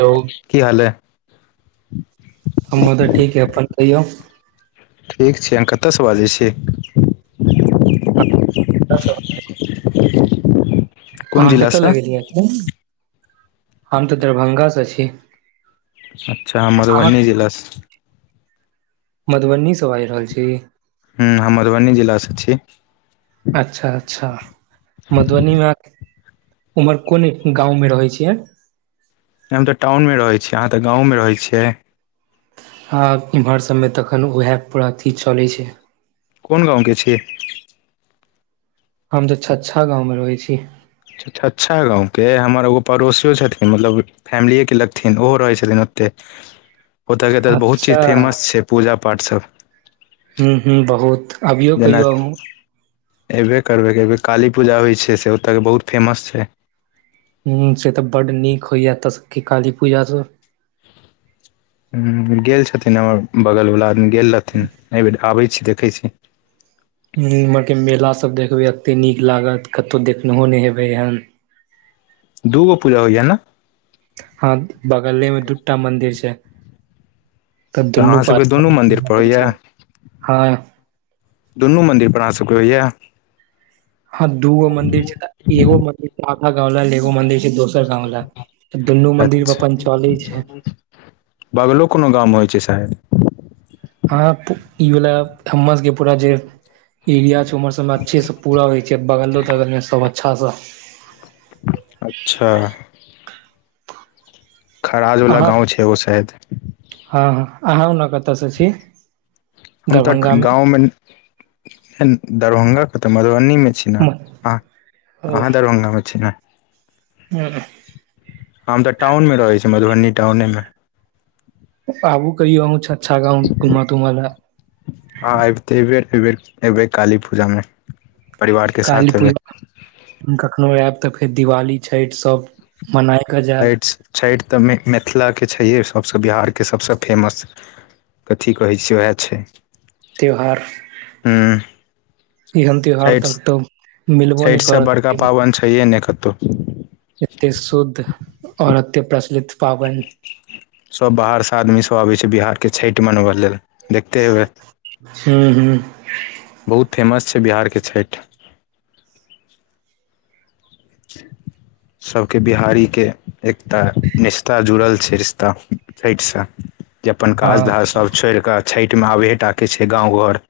Hello कि हल ऐ हमर तऽ ठीक अइ अपन कहियौ ठीक छै आहाँ कत सँ बाजै छी कस [unintelligible] [inaudible] अहाँ कतय जिलासँ लगेलिया फोन हम तऽ दरभंगासँ छी अच्छा आहाँ अहाँ मधुबनी जिलासँछी मधुबनीसँ बाजि रहल छी हूँ हम मधुबनी जिलास छी अच्छा अच्छा मधुबनीमे आहाँ उम्हर कोन गाँंवमे रहै छियै हम तऽ टाउनमे रहैत छीय अहाँ तऽ गाँवमे रहै छियै हँ एम्हर सभमे तखन उएह पूरा अथी चलैत छै कोन गाँवके छि हम तऽ छछा गाँव मे रहै छी छच्छा गाँवके हमर एगो पड़ोसियो छथिन मतलब फैमिलिएके लगथिन ओहो रहै छलन ओतेक। ओतऽके तऽ बहुत अच्छा चीज फेमस छै पूजा पाठ सभ हूँ हूँ बहुत। अबियौ जेना कहियो अयबे करबै करबै काली पूजा होइ छै से ओतऽ बहुत फेमस छै। ह से तऽ बड़ नीक होइया एत क काली पूजा सभ ह गेल छथिन हमर बगल वला आदमी गेल रहथिन एहि बेर आबै छी देखै छी इम्हर के मेला सभ देखबै एते नीक लागत कतहु देखनहो नहि हेबै हन। दूगो पूजा होइएा ने। हँ बगले मे दूटा मंदिर छै। तऽ तद्धन अहाँ सबके दुनू मंदिर पन पर छै होइया हँ। दुनू मंन्दिर पर आ सकइए। हँ दूगो मंदिर छै एगो मंदिर। आखा गाव ल एगो मंदिर छै दोसर गाव ले दुनू मंदिर पर अच्छा अपन चले छैय। बगलो कोनो गाम होइ अछि शायद। ह ई भेला हम सभके पूरा जे एरिया छै ओहर सभमे अच्छे सँ पूरा होइ छै बगलो तगलमे सभ अच्छासँ अच्छा। खराज वला अहाँ गाव छै एगो शायद हँ हँ अहाँ उन ने कतयसँ छी हम त गाव मे दरभंगा के त मधुबनी मे छी म- ह ओ ह दर दरभगामे छै ने [unintelligible] हम तऽ टाउनमे रहैय छी मधुबनी टाउने मे आगु कहियो अहु अच्छा घुम तुम लए ह अबते एहि बेर एहि बेर अबै काली पूजामे काली पूजा कखनोहु आयब तऽ फेर दिवाली छठि सभ। छठि छठि तऽ मिथिला के छैहे सभसँ बिहार के सभसँ फेमस कथी कहै छियै उएह छैय। त्यौहार। छठि मिलबो नहि छठिसँ बड़का करत पाबनि छैहे नहि कतहूँ एते शुद्ध और एते प्रचलित। पाबनि सभ बाहर से आदमी सभ आबै छै बिहार के छठि मनबै लेल देखते हेबए हू हू बहुत फेमस छै बिहारके छठि। सभके बिहारी के एकटा रिश्ता जुड़ल छै रिश्ता छठिसँ जे अपन काज धाराज हँ सभ छोड़ि कऽ छठिमे आबहे टाकै छै गाव घर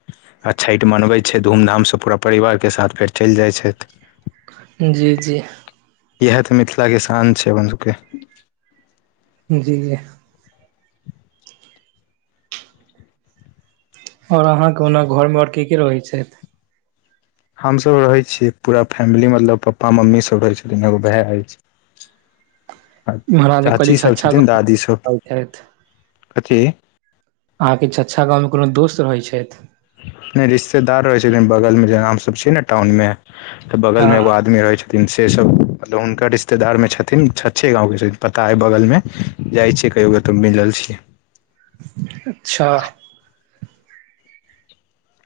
आ छठि मनबै छै धूमधामसँ पूरा परिवारके साथ फेर चलि जाइ छथि। जी जी। इएह तऽ मिथिला के शान छैय अपन सभके जी आओर अहाँकेँ ओना घरमे आओर के रहैय छथि हम सभ रहे छियै पूरा फैमिली मतलब पपा मम्मी सभ रहे छथिन एगो भाय अछि आ महाराज जे कहली चाची सभ छछा छथिन गाँव दादी सभ रहै कथि। अहाँकेँ छै गावमे कोनो दोस्त रहैय छथि नहि रिश्तेदार रहै छथिन बगल मे जेना हम सब छियै न टाउन मे तऽ बगल हँ मे एगो आदमी रहैय छथीन से सब मतलब हुनकर रिश्तेदारमे छथिन छछे गाँव केँ छथिन पता अइ बगलमे जाइ छियै कहियो क तऽ मिलल छियै [inaudible] अच्छ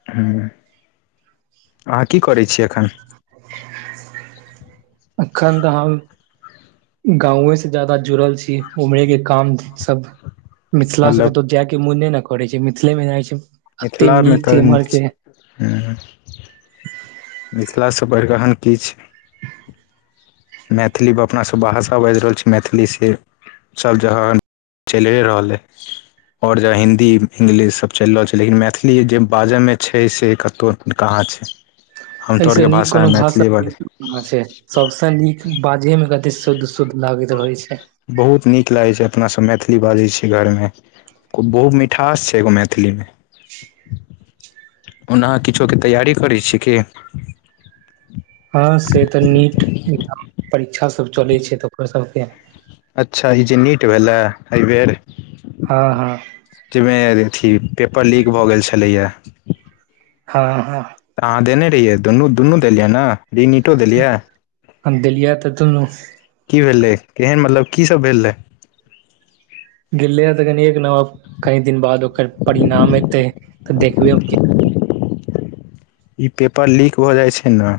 [inaudible] अहाँ की करै छी एखन [inaudible] एखन तऽ हम गाँवे सँ ज्यादा जुड़ल छी उमहरे केँ काम सभ मिथिलासँ मतलब कतहु जायकेँ मोने न करै छैय मिथिले मे जाए छै एते मिथिलामे छै तऽ इम्हर नीक के छै [inaudible] मिथिलासँ बढ़ीक की छै मैथिलीम अपनासभ भाषा बैज रहल छी मैथिली से सभ जहन [inaudible] चैल हे रहलै और जे हिन्दी इंग्लिश सब चैल रहल छै लेकिन मैथिली जे बाजैमे छै से कतहु कहाँ छै [inaudible] हम तोर केँ भाषा है मैथिली बाले अछे सबस नीक बाजे मे कते शुद्ध शुद्ध लागैत रहैत छै बहुत नीक लागै छै अपनासभ मैथिली बाजै छी घरमे ओ बहुत मिठास छै एगो मैथिलीमे [inaudible] ओना अह किछो केँ तैयारी करै छिए की हँ से तऽ नीट परीक्षा सब चले छै [unintelligible] सबके अच्छा ई जे नीट भेलै एहिबेर हँ हँ जाहिमे अथी पेपर लीक भऽ गेल छलैया हँ हँ तऽ अहाँ देने रहियै दुनू दुनू देलियै न [inaudible] हम देलिया तऽ दुनू की भेलै केहन मतलब कीसभ भेल रहै गले है तऽ [unintelligible] कनि दिन बाद ओकर परिणाम एते तऽ देखबे ई पेपर लीक भ जाय छै ने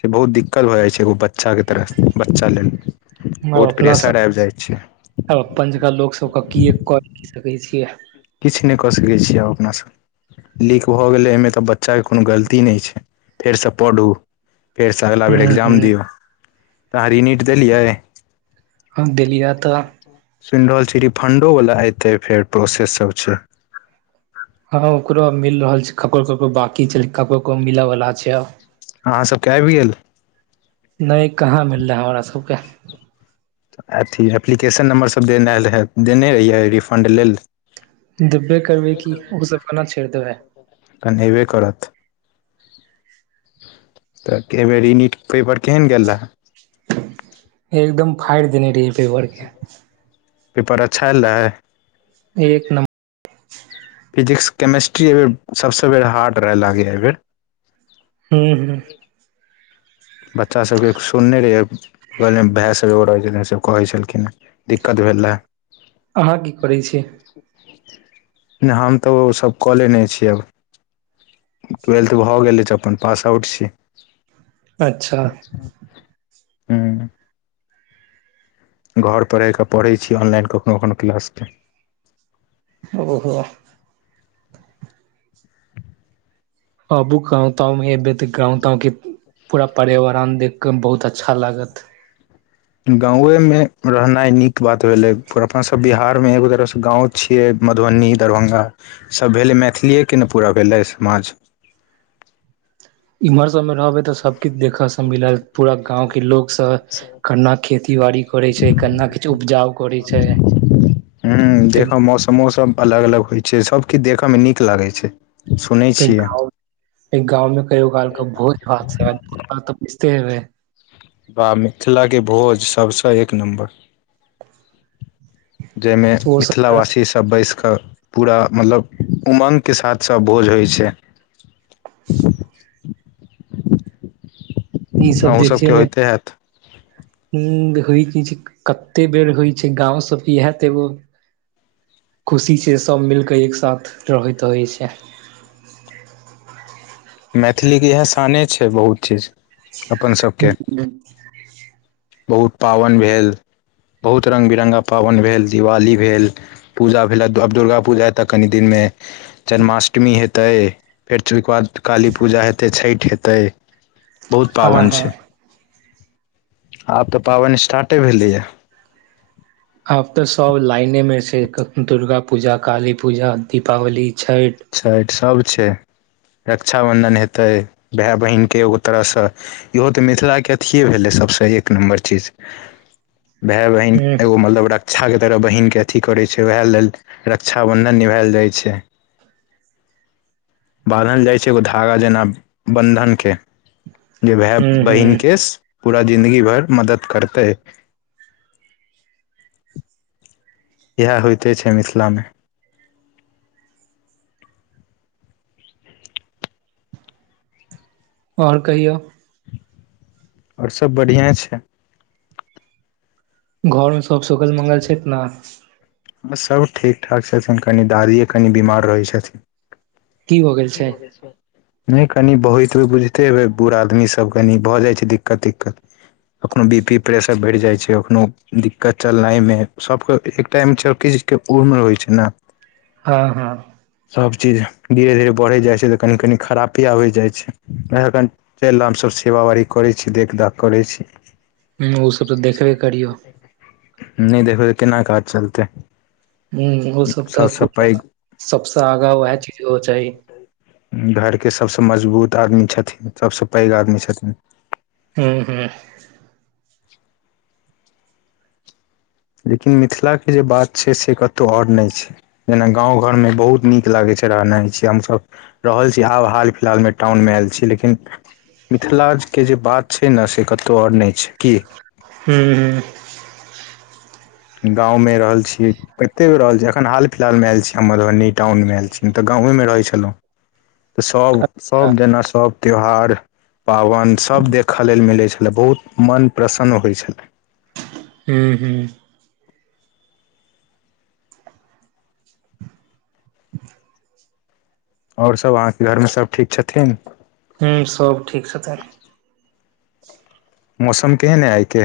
से बहुत दिक्कत भ जाय छै एगो बच्च तरफ बच्चा लेल आब बहुत अपना प्रेेशर सब आबि जाइ छै अपन जाना लोक सबके कए क सकै छियै किछ नहि कऽ सकैत छी आब अपना सब लीक भऽ गेलै एहिमे तऽ बच्चाकेँ कोनो गलती नहि छै फेरसँ पढ़ू फेरसँ अगिला बेर हूँ एकग्जाम हूँ दियौ [inaudible] तऽ अहाँ रीनिट देलियै हम देलियै तऽ सुनि रहल छी रिफंडो वाला एते फेर प्रोसेस सब छै हँ हां ओकरो आ मिल रहल छै ककरो ककरो बकी छै ककरो ककते को मिलय वला छै अहाँ सब केँ आइब गेल नहि कहाँ मिललै हमरा सब केँ अथी एप्लीकेशन नम्बरसभ देने रहै देने रहियै रिफण्ड लेल देबबे करबै कि ओ सब केना छेड़ि देबै कन ऐबै करत तऽ कै बेर ई नीट पेपर केहन गेल रहए [inaudible] एकदम फाड़ि देने रहियै पेपर केँ पेपर अच्छा एलै एक नमर फिजिक्स केमेस्ट्री एहिबर सबसँ बेर हार्ड रहै लागै एहि बेर हूं हूं बच्चा सबके सुनने रहियै [unintelligible] कहै छलखिन हे दिक्कत भेल रहए अहाँ की करै छी नय हम तऽ ओ सब कऽ लेने छिअब ट्वेल्थ भऽ गेल अछि त अपन पास आउट छी अच्छा हुँ घर पर रहि कऽ पढ़ै छी ऑनलाइन कखनो कखनो क्लास के ओहो अबु गांव तांव में एबै तऽ गांव तांव के पूरा पर्यावरण देख कऽ बहुत अच्छा लागत गांवे मे रहनाइ नीक बात भेलै अपना सब बिहार मे एगो तरहसँ गाँंव छियै मधुबनी दरभंगा सब भेलै मैथिलिएके ने पूरा भेलै समाज इम्हर सब मे रहबै त सबके किछ देखे से मिलल पूरा गांव के लोक सऽ केना खेती बाड़ी करै छै केना किछु उपजाउ करै छै हूं फेर देखऽम मौसमो सब अलग अलग होइ छै सबकिछ देखय मे नीक लागै छै सुनै अय छियै गांव अय गाँंव मे कहियो काल क भोज भात से तऽ बुछते हेबै वाह मिथिलाके भोज सभस एक नम्बर जाहि मे मिथिलावासी सब बैस कऽ पूरा मतलब उमंग के साथ सब भोज होइ छै [inaudible] ई सब अहूँ देखै सबके मे होइते हैत उं होइ कि छै कते बेर होइ छै गाँंव सबके इएह त एगो खुशी छै सभ मिल कऽ एकसाथ रहै तहै छै। मैथिली के इएह शाने छै बहुत चीज। अपन सबके ह बहुत पाबनि भेल बहुत रङ्ग बिरङ्गा पाबनि भेल दिवाली भेल पूजा भेला आब दुर्गा पूजा ए तऽ कनि दिन मे जन्माष्टमी हेतै फेर ओई के बाद काली पूजा हेतै छठि हेतै। बहुत हँ पाबनि हँ छै। आब तऽ पाबनि स्टार्टे भेलैया। आब तऽ सब लाइने मे छै दुर्गाापूजा काली पूजा दीपावली छठि। छठि सभ छै रक्षाबन्धन हेतै भेऽय बहिन के एगो तरहसँ। इहो तऽ मिथिलाके अथिए भेलै सभसँ एक नम्बर चीज। भाय बहिन ह एगो मतलब र क्षा के तरह बहिनके अथी करै छै वएह लेल रक्षाबन्धन निभायल जाइ छै। बान्हल जाइ छै एगो धागा जेना बन्धनके जे भाय ह ह बहिन के पूरा जिन्दगी भर मदद करतै इएह होइते छै मिथिला मे। आओर कहियौ। आओर सब बढ़िआँ छै। घर मे सब सुकल मंगल छथि न आ सब ठीक ठाक छथिन कनि दादिये कनि बीमार रहै छथिन। हो गेल की छै होवे छ नै कनि भोईत ह बुझिते हबै बूढ़ आदमीसब कनि भऽ जाइत छै दिक्कत तिक्कत। अपन बी पी प्रेशर बढ़ि जाइ छै अखनो दिक्कत चलनाइमे सबके एकटाइ छौ किछ के उर्मे होइ छै न। हँ हँ। सभचीज धीरे धीरे बढ़य जाइ छै तऽ कनि कनी खरापे आबय जाइ छै [unintelligible] चलि नामस सेवावारी करैत छी देखदाख करैत छी। हूँ ओसभ तऽ देखबे करियौ। नै देखबै त केना काज चलतै। हूँ ओ सब तऽ सबसँ पैघ पूरा सबस आगा वएह चीज हो चाही। धरके सभसँ मजबूत आदमी छथिन सबस पैघ आदमी छथिन। हूँ हूँ। लेकिन मिथिलाके जे बात छै से कतहु आओर नै छै। जेना गाँव घरमे बहुत नीक लागैत छै रहना छियै हमसब। रहल छी हाब हाल फिलहालमे टाउनमे आयल छी लेकिन। मिथिलाके जे बात छै न से कतहु आओर नै छै की। हूँ हूँ। गाँवमे रहल छियै। कते बेर रहल छी एखन हाल फिलहालमे आयल छी हम मधुबनी टाउनमेयल छी हम तऽ गाँवमे रहै छलौं। तऽ सभ अच्छा सभ जेना सब त्यौहार। पाबनि सभ देखयला मिलै छलै बहुत मन प्रसन्न होइ छलै। हूँ हूँ। आओर सब अहाँके घरमे सब ठीक छथिन। हूँ सब ठीक छथिन। मौसम केहन अइ आइके।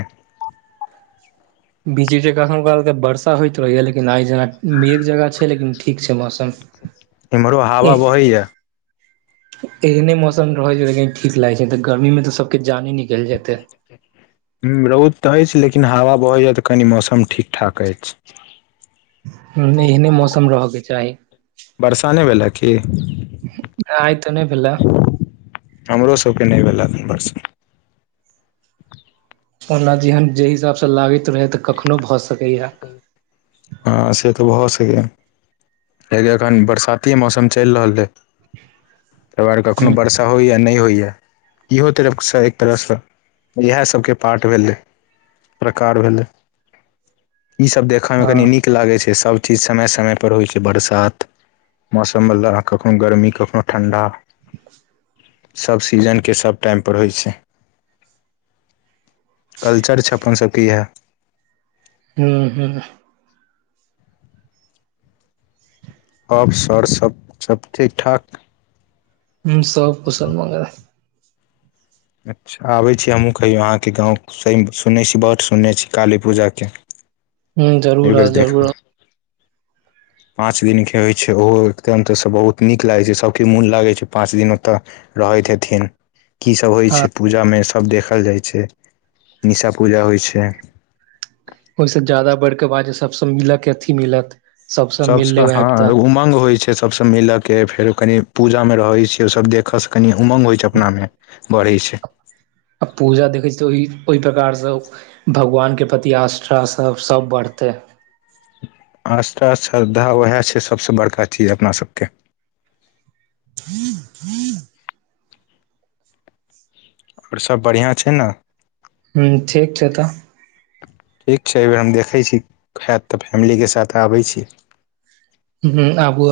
बीच बीच कखनो काल क बर्षा होयइत रहैया लेकिन आई जेना मेघ जेना छै लेकिन ठीक छै मौसम। सच इम्हरो हावा एह- बहै या। एहने मौसम रहै छै लेकिन ठीक लागै छै तऽ गर्मीमे तऽ सबके जाने निकलि जेतै। हूँ रौद तऽ अछि लेकिन हवा बहैया तऽ कनि मौसम ठीकठाक अछि। ह एहने मौसम रहयके चाही। बरसानै भला की आयत नै भेला हमरो सबके नै भेला बरस। ओना जेहन जेहि हिसाबसँ लागैत रहै तऽ कखनो भऽ सकैए। हँ से तऽ भऽ सकै या कियाकि एखन बरसाती मौसम चलि रहल यै। तैरव कखनो हँ बरसा होइएा नै होइए इहो तरफसँ एक तरहसँ इएह सबके पाठ भेलै प्रकार भेलै ई सब देखमे कनि नीक लागै छै सब ई समय समय पर होइ छै बरसात मौसमवला कखनो गर्मी कखषनो ठण्डा [inaudible] सब सीजनके सब टाइमपर होइ छै कल्चर छै अपन सबके इएह हूँ हूँ अप सर सब सब ठीक ठाक हूँ सब कुसन मंगल अच्छा आबै छी हमहूँ खहियौ अहाँके गाँव स सुनैने छी बड सुनने छी काली पूजाके हूँ एहि जरूर बेर आउ जरूर आउ देखब [inaudible] पाँच दिन केँ होइत छै ओहो एकदम तऽसँ बहुत नीक लागै छै सभ केँ मोन लागै छै पाँच दिन ओतय रहैत हेथिन कीसभ होइ हँ छै पूजामे सभ देखल जाइ छै [inaudible] निशा पूजा होइ छै ओहिसँ जादा बढ़िकऽ बाज सभसँ मिलत अथी मिलत सबसँ मिल सबस लेबै हँ आबि तऽ एगो उमंग होइ छै सभसँ मिलय केँ फेरो कनि पूजामे रहै छियै ओसभ देखयसँ कनि उमंग होइ छै अपनामे बढ़ै छै आ पूजा देखै छी ओहि ओहि प्रकारसँ ओ भगवान केँ प्रति आष्ठ सब बढ़तै आस्था श्रद्धा उएह छै सभसँ बड़का चीज अपना सभ केँ और सब बढ़िआँ छै न हू ठीक छै तऽ ठीक छै एहिबेर हम देखैत छी [inaudible] हात तऽ फैमिली केँ साथ आबै छी हू आबू